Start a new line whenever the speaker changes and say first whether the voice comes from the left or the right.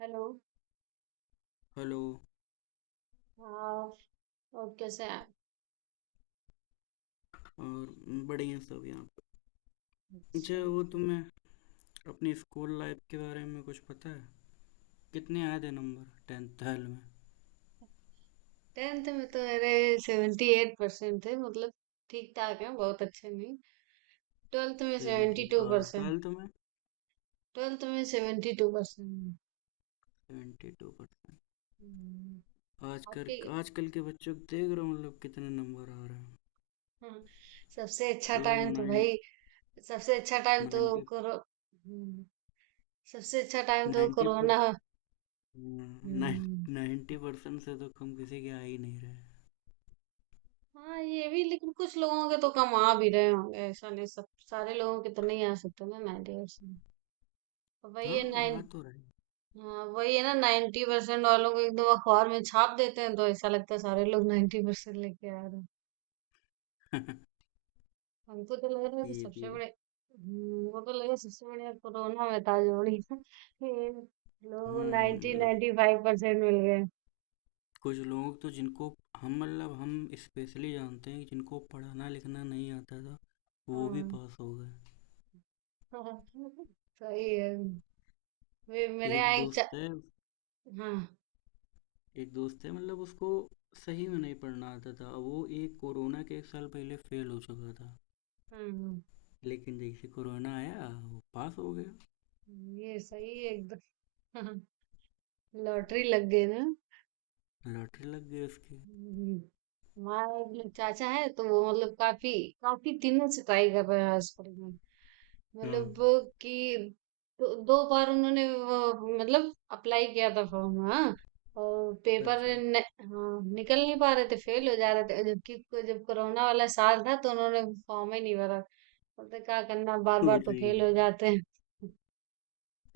right: Hello.
left: Hello.
right: हाँ। और कैसे हैं आप?
left: और बड़े हैं सब यहाँ पे। अच्छा,
right: अच्छा।
left: वो तुम्हें अपनी स्कूल लाइफ के बारे में कुछ पता है, कितने आए थे नंबर टेंथ ट्वेल्थ में?
right: टेंथ में तो मेरे 78% परसेंट थे, मतलब ठीक ठाक है, बहुत अच्छे नहीं। ट्वेल्थ में
left: 70। और
right: 72% टू परसेंट।
left: ट्वेल्थ में
right: ट्वेल्थ में 72% टू परसेंट।
left: 72%। आजकल
right: आपकी?
left: आजकल के बच्चों को देख रहा हूँ मतलब कितने नंबर आ रहे हैं।
right: हाँ, सबसे अच्छा
left: मतलब
right: टाइम तो
left: नाइन
right: भाई, सबसे अच्छा टाइम तो
left: नाइन्टी
right: कोरो सबसे अच्छा टाइम तो
left: नाइन्टी पर
right: कोरोना। हम्म,
left: 90% से तो कम किसी के आ ही नहीं रहे।
right: हाँ ये भी, लेकिन कुछ लोगों के तो कम आ भी रहे होंगे, ऐसा नहीं सब सारे लोगों के तो नहीं आ सकते ना 90%। वही है नाइन।
left: हाँ, आ तो रहे।
right: हाँ, वही है ना, 90% वालों को एकदम अखबार में छाप देते हैं, तो ऐसा लगता है सारे लोग 90% लेके आ रहे हैं। हमको तो लग रहा है कि
left: ये
right: सबसे
left: भी है।
right: बड़े वो तो लगा सबसे बढ़िया कोरोना में था जोड़ी ये लोग
left: हाँ,
right: नाइन्टी
left: मतलब
right: नाइन्टी फाइव परसेंट मिल गए।
left: कुछ लोग तो जिनको हम स्पेशली जानते हैं, जिनको पढ़ना लिखना नहीं आता था, वो भी
right: हाँ।
left: पास हो गए।
right: सही है। वे मेरे
left: एक
right: यहाँ एक
left: दोस्त है।
right: हाँ
left: मतलब उसको सही में नहीं पढ़ना आता था, वो एक कोरोना के एक साल पहले फेल हो चुका था।
right: हाँ। हाँ,
left: लेकिन जैसे कोरोना आया वो पास हो गया।
right: ये सही है एकदम। लॉटरी लग गई ना।
left: लॉटरी लग गई उसकी।
right: हम्म। हमारा एक लोग चाचा है, तो वो मतलब काफी काफी दिनों से ट्राई कर रहे हैं हॉस्पिटल में।
left: हाँ।
right: मतलब वो कि दो, दो बार उन्होंने वो, मतलब अप्लाई किया था फॉर्म, हाँ। और पेपर
left: अच्छा।
right: न, हाँ, निकल नहीं पा रहे थे, फेल हो जा रहे थे, जबकि जब कोरोना वाला साल था तो उन्होंने फॉर्म ही नहीं भरा। बोलते क्या करना, बार बार तो
left: अरे
right: फेल हो जाते हैं।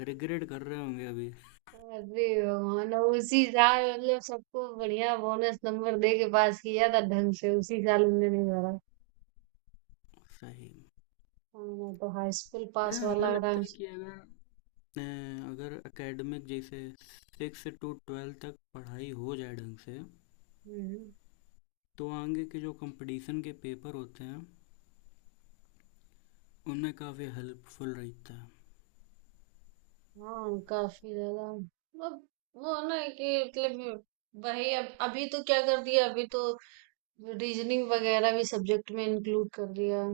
left: रिग्रेट कर रहे होंगे अभी।
right: अरे भगवान, और उसी साल मतलब सबको बढ़िया बोनस नंबर दे के पास किया था ढंग से, उसी साल हमने नहीं भरा।
left: सही में।
right: हाँ, मैं तो हाई स्कूल
left: अरे
right: पास
left: हमें
right: वाला था।
left: लगता है कि अगर अगर एकेडमिक जैसे 6 to 12 तक पढ़ाई हो जाए ढंग से,
right: हम्म।
left: तो आगे के जो कंपटीशन के पेपर होते हैं उनमें काफ़ी हेल्पफुल रहता
right: हाँ काफी ज्यादा। वो वो ना कि मतलब वही, अब अभी तो क्या कर दिया, अभी तो रीजनिंग वगैरह भी सब्जेक्ट में इंक्लूड कर दिया।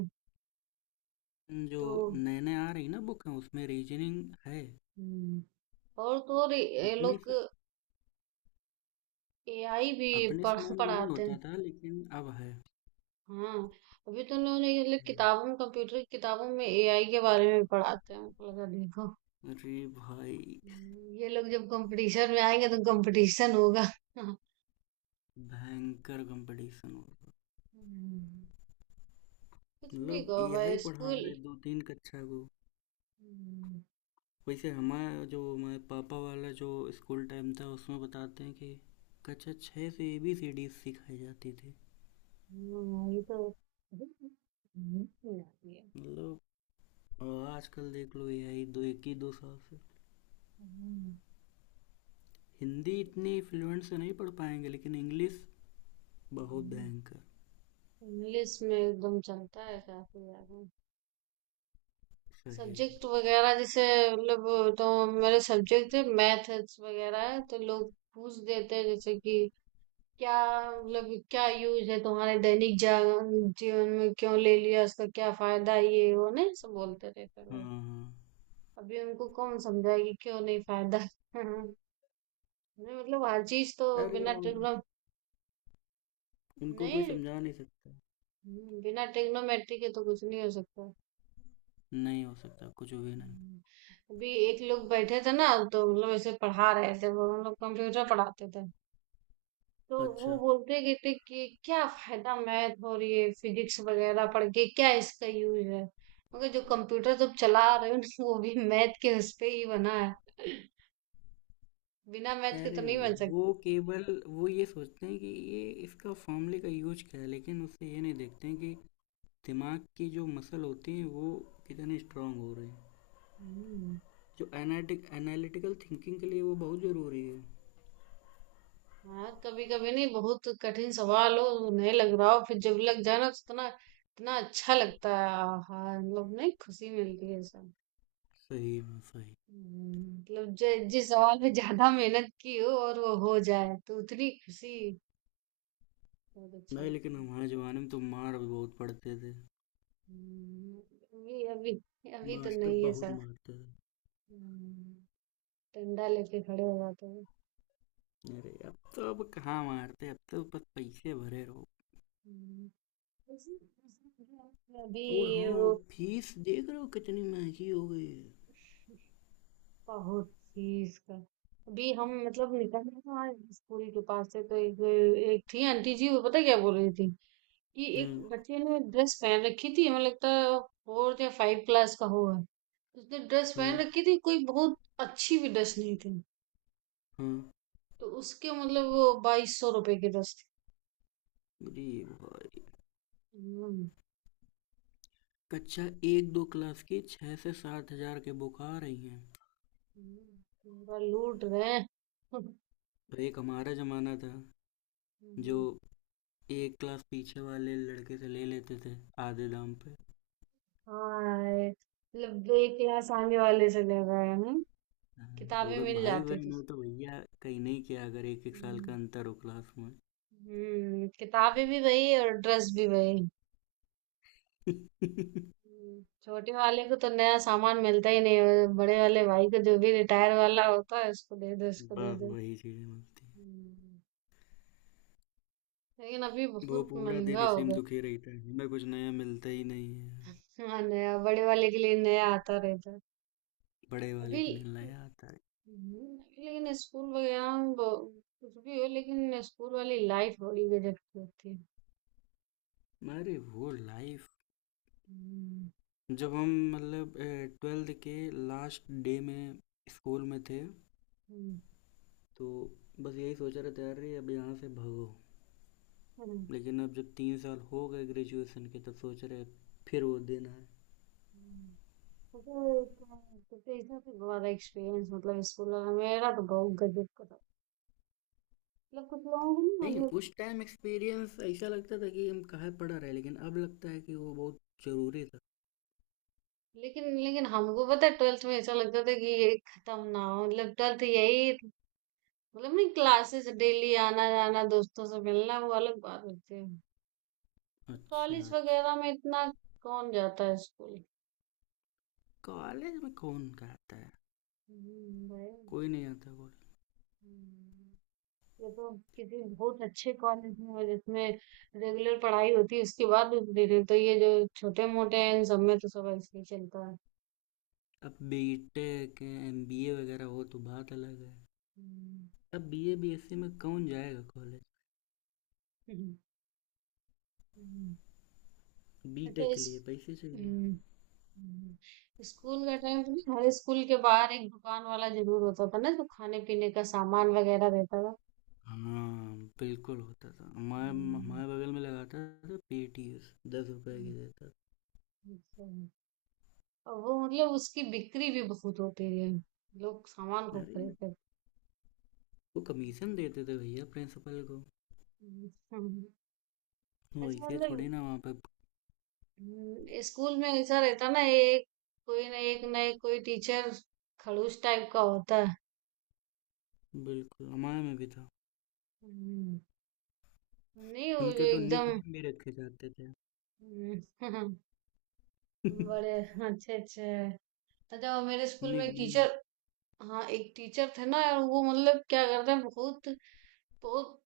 left: है। जो
right: तो
left: नए नए आ रही ना बुक हैं, उसमें रीजनिंग है।
right: हम्म। और तो और ये
left: अपने
right: लोग
left: स,
right: एआई भी
left: अपने
right: पढ़
left: समय में नहीं
right: पढ़ाते हैं।
left: होता था, लेकिन अब है।
right: हाँ, अभी तो उन्होंने ये लोग नहीं, मतलब किताबों में, कंप्यूटर की किताबों में एआई के बारे में पढ़ाते हैं, हमको लगा देखो।
left: अरे भाई
right: ये लोग जब कंपटीशन में आएंगे तो कंपटीशन होगा।
left: भयंकर कंपटीशन हो रहा।
right: हम्म। कुछ भी
left: मतलब
right: कहो भाई
left: यही पढ़ा
right: स्कूल।
left: रहे दो तीन कक्षा को।
right: हम्म।
left: वैसे हमारा जो हमारे पापा वाला जो स्कूल टाइम था उसमें बताते हैं कि कक्षा छः से ABCD सिखाई जाती थी।
right: हाँ, ये तो। हम्म। आती है।
left: मतलब और आजकल देख लो AI दो एक ही 2 साल से।
right: हम्म।
left: हिंदी इतनी फ्लुएंट से नहीं पढ़ पाएंगे, लेकिन इंग्लिश बहुत
right: हम्म।
left: भयंकर।
right: इंग्लिश में एकदम चलता है काफी ज्यादा।
left: सही।
right: सब्जेक्ट वगैरह जैसे, मतलब तो मेरे सब्जेक्ट है मैथ्स वगैरह है, तो लोग पूछ देते हैं, जैसे कि क्या, मतलब क्या यूज है तुम्हारे दैनिक जीवन में, क्यों ले लिया, उसका क्या फायदा, ये वो नहीं सब बोलते रहते हैं
left: हाँ,
right: लोग।
left: हाँ।
right: अभी उनको कौन समझाए कि क्यों नहीं फायदा। नहीं मतलब हर चीज तो
left: अरे
right: बिना
left: उन,
right: ट्रिग्नो
left: उनको कोई
right: नहीं।
left: समझा नहीं सकता।
right: बिना ट्रिग्नोमेट्री के तो कुछ नहीं हो सकता।
left: नहीं हो सकता, कुछ भी नहीं।
right: हम्म। अभी एक लोग बैठे थे ना, तो मतलब ऐसे पढ़ा रहे थे वो, मतलब कंप्यूटर पढ़ाते थे, तो
left: अच्छा।
right: वो बोलते कहते कि क्या फायदा मैथ और ये फिजिक्स वगैरह पढ़ के, क्या इसका यूज है। मगर जो कंप्यूटर तुम चला रहे हो ना, वो भी मैथ के उस पे ही बना है, बिना मैथ के
left: अरे
right: तो नहीं बन सकता।
left: वो केवल वो ये सोचते हैं कि ये इसका फॉर्मूले का यूज क्या है, लेकिन उससे ये नहीं देखते हैं कि दिमाग के जो मसल होते हैं वो कितने स्ट्रांग हो रहे हैं।
right: हम्म।
left: जो एनालिटिकल थिंकिंग के लिए वो बहुत ज़रूरी है।
right: हाँ कभी कभी नहीं, बहुत कठिन सवाल हो, नहीं लग रहा हो, फिर जब लग जाए ना, तो इतना इतना अच्छा लगता है। हाँ मतलब नहीं, खुशी मिलती है सब।
left: सही में सही।
right: मतलब जिस सवाल में ज्यादा मेहनत की हो और वो हो जाए, तो उतनी खुशी, बहुत अच्छा
left: नहीं,
right: लगता
left: लेकिन
right: है।
left: हमारे ज़माने में तो मार भी बहुत पड़ते थे।
right: हम्म। अभी अभी अभी तो
left: मास्टर
right: नहीं है
left: बहुत
right: सर।
left: मारते थे।
right: हम्म। डंडा लेके खड़े हो जाते हैं।
left: अरे अब तो अब कहाँ मारते, अब तो बस पैसे भरे रहो।
right: हम्म। अभी,
left: और हाँ
right: वो
left: फीस देख रहे हो कितनी महंगी हो गई है।
right: बहुत चीज का। अभी हम मतलब निकल रहे थे वहाँ स्कूल के पास से, तो एक एक थी आंटी जी, वो पता क्या बोल रही थी कि
left: हाँ,
right: एक बच्चे ने ड्रेस पहन रखी थी, हमें लगता है फोर्थ या फाइव क्लास का होगा। उसने ड्रेस पहन
left: हाँ,
right: रखी थी, कोई बहुत अच्छी भी ड्रेस नहीं थी,
left: हाँ।
right: तो उसके मतलब वो ₹2200 की ड्रेस थी।
left: अरे भाई
right: हम्म।
left: कक्षा एक दो क्लास की 6 से 7 हज़ार के बुक आ रही हैं।
right: पूरा लूट रहे हैं।
left: एक हमारा जमाना था जो
right: हम्म।
left: एक क्लास पीछे वाले लड़के से ले लेते थे, आधे दाम पे। हाँ,
right: हाय, मतलब एक क्लास आगे वाले चले गए, हम किताबें
left: अगर
right: मिल
left: भाई
right: जाती थी।
left: बहन हो तो भैया कहीं नहीं किया अगर एक एक साल का
right: हम्म।
left: अंतर हो क्लास में।
right: किताबें भी वही और ड्रेस भी वही। छोटे वाले को तो नया सामान मिलता ही नहीं है, बड़े वाले भाई को जो भी रिटायर वाला होता है उसको दे दो, इसको दे
left: बस
right: दो।
left: वही चीजें मिलती हैं।
right: हम्म, लेकिन अभी
left: वो
right: बहुत
left: पूरा दिन
right: महंगा हो
left: इसी में
right: गया।
left: दुखी रहता है, हमें कुछ नया मिलता ही नहीं है।
right: हाँ, नया बड़े वाले के लिए नया आता रहता है।
left: बड़े वाले
right: अभी
left: के लिए नया आता है।
right: हम्म। लेकिन स्कूल वगैरह में कुछ भी हो, लेकिन स्कूल वाली लाइफ बड़ी गजब की होती है।
left: अरे वो लाइफ,
right: हम्म।
left: जब हम मतलब ट्वेल्थ के लास्ट डे में स्कूल में थे,
right: हम्म।
left: तो बस यही सोच रहे थे अरे अब यहाँ से भागो।
right: हम्म।
left: लेकिन अब जब 3 साल हो गए ग्रेजुएशन के, तो सोच रहे हैं फिर वो देना है।
right: हम्म। तो इसमें तो बहुत एक्सपीरियंस, मतलब स्कूल वाला मेरा तो बहुत गजब का था। मतलब कुछ लोगों को ना
left: नहीं
right: मतलब।
left: उस टाइम एक्सपीरियंस ऐसा लगता था कि हम कहाँ पढ़ा रहे, लेकिन अब लगता है कि वो बहुत ज़रूरी था।
right: लेकिन लेकिन हमको पता है ट्वेल्थ में ऐसा लगता था कि ये खत्म ना हो, मतलब ट्वेल्थ यही, मतलब नहीं, क्लासेस डेली आना जाना दोस्तों से मिलना, वो अलग बात होती है।
left: अच्छा,
right: कॉलेज
left: अच्छा।
right: वगैरह में इतना कौन जाता है स्कूल।
left: कॉलेज में कौन कहता है,
right: भाई।
left: कोई नहीं आता कॉलेज।
right: हुँ। ये तो किसी बहुत अच्छे कॉलेज में जिसमें रेगुलर पढ़ाई होती है उसके बाद भी दे रहे, तो ये जो छोटे-मोटे हैं इन सब में तो सब ऐसे ही चलता है।
left: अब B.Tech MBA वगैरह हो तो बात अलग है।
right: हुँ।
left: अब BA BSc में कौन जाएगा कॉलेज।
right: हुँ। हुँ।
left: बी
right: अच्छा
left: टेक के
right: इस।
left: लिए पैसे चाहिए।
right: हुँ। हुँ। स्कूल का टाइम तो, नहीं हर स्कूल के बाहर एक दुकान वाला ज़रूर होता था ना जो खाने-पीने का सामान वगैरह रहता था?
left: हाँ बिल्कुल होता था, हमारे
right: हुँ।
left: हमारे बगल में लगाता था। पीटीएस ₹10
right: हुँ।
left: की देता
right: अच्छा। और वो मतलब उसकी बिक्री भी बहुत होती है। लोग सामान
left: था।
right: खूब
left: अरे
right: खरीदते थे।
left: वो कमीशन देते थे भैया प्रिंसिपल को।
right: हुँ। हुँ।
left: वो
right: अच्छा
left: ऐसे थोड़ी
right: मतलब
left: ना वहाँ पे।
right: स्कूल में ऐसा रहता ना, एक कोई ना, एक ना एक कोई टीचर खड़ूस टाइप का होता है।
left: बिल्कुल हमारे में भी था।
right: हम्म। नहीं वो जो
left: उनके तो निक
right: एकदम।
left: नेम भी रखे जाते थे।
right: हम्म।
left: निक
right: बड़े अच्छे अच्छे हैं। अच्छा, वो मेरे स्कूल में एक
left: नेम।
right: टीचर, हाँ एक टीचर थे ना यार, वो मतलब क्या करते हैं, बहुत बहुत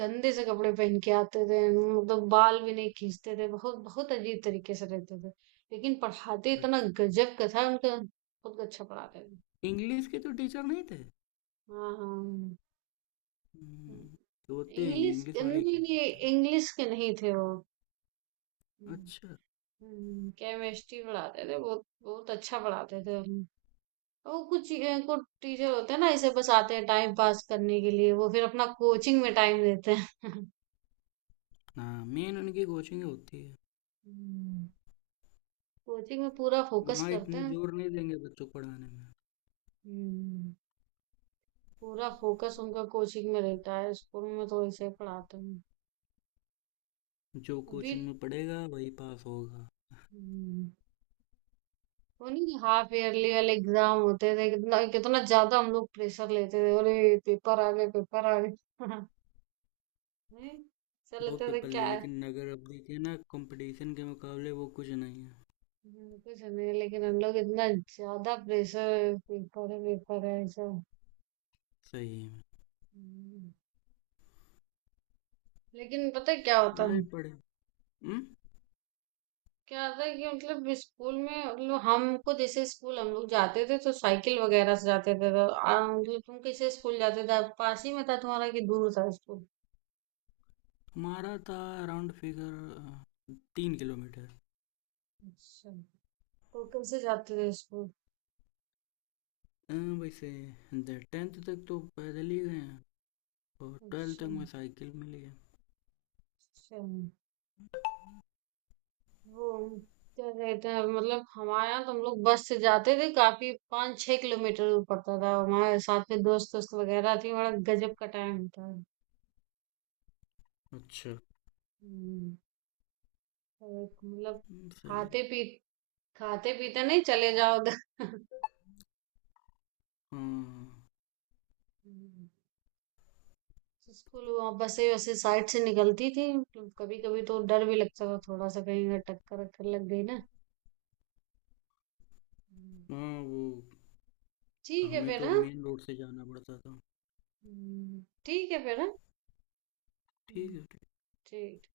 right: गंदे से कपड़े पहन के आते थे, मतलब बाल भी नहीं खींचते थे, बहुत बहुत अजीब तरीके से रहते थे, लेकिन पढ़ाते इतना
left: अच्छा,
right: गजब का था उनका, बहुत अच्छा पढ़ाते थे।
left: इंग्लिश के तो टीचर नहीं थे?
right: हाँ हाँ।
left: हम्म, तो होते हैं ये
right: इंग्लिश
left: इंग्लिश
right: के
left: वाले ही होते
right: नहीं, नहीं
left: हैं।
right: इंग्लिश के नहीं थे वो,
left: अच्छा।
right: केमिस्ट्री पढ़ाते थे, बहुत बहुत अच्छा पढ़ाते थे हमें। वो कुछ कुछ टीचर होते हैं ना ऐसे, बस आते हैं टाइम पास करने के लिए, वो फिर अपना कोचिंग में टाइम देते हैं।
left: हाँ मेन उनकी कोचिंग होती है।
right: कोचिंग में पूरा फोकस
left: वहाँ
right: करते
left: इतना
right: हैं,
left: जोर नहीं देंगे बच्चों को पढ़ाने में।
right: पूरा फोकस उनका कोचिंग में रहता है, स्कूल में तो ऐसे ही पढ़ाते हैं।
left: जो कोचिंग में पढ़ेगा वही पास होगा।
right: अभी वो नहीं, हाफ ईयरली वाले एग्जाम होते थे, कितना कितना ज्यादा हम लोग प्रेशर लेते थे, अरे पेपर आ गए नहीं, ऐसा
left: बहुत
right: लगता था
left: पेपर
right: क्या
left: ले,
right: है।
left: लेकिन नगर अवधि के ना कंपटीशन के मुकाबले वो कुछ नहीं है।
right: कुछ नहीं लेकिन हम लोग इतना ज्यादा प्रेशर, पेपर है ऐसा।
left: सही में।
right: हम्म। लेकिन पता है क्या होता
left: लड़ाई
right: है,
left: पड़े। हम्म।
right: क्या होता है कि, मतलब स्कूल में, मतलब हमको जैसे स्कूल हम लोग जाते थे तो साइकिल वगैरह से जाते थे, तो मतलब तुम कैसे स्कूल जाते थे, पास ही में था तुम्हारा कि दूर था स्कूल?
left: हमारा था अराउंड फिगर 3 किलोमीटर।
right: अच्छा, तो कैसे जाते थे स्कूल?
left: अ, वैसे टेंथ तक तो पैदल ही गए हैं, और ट्वेल्थ
right: अच्छा,
left: तक मैं साइकिल में लिया।
right: अच्छा, वो क्या कहते हैं, मतलब हमारे यहाँ तो हम लोग बस से जाते थे, काफी 5-6 किलोमीटर दूर पड़ता था, हमारे साथ में दोस्त दोस्त वगैरह थी, बड़ा गजब का टाइम होता है।
left: अच्छा।
right: हम्म। तो एक मतलब
left: सही
right: खाते
left: है।
right: पी खाते पीते नहीं चले जाओ उधर।
left: हाँ,
right: हम्म। स्कूल वहाँ बसें वैसे साइड से निकलती थी, तो कभी कभी तो डर भी लगता था थोड़ा सा, कहीं अगर टक्कर वक्कर लग गई ना। हम्म,
left: हाँ, वो
right: ठीक है
left: हमें
right: फिर
left: तो
right: हाँ।
left: मेन रोड से जाना पड़ता था।
right: ठीक है फिर हाँ।
left: ठीक
right: हम्म,
left: है, ठीक।
right: ठीक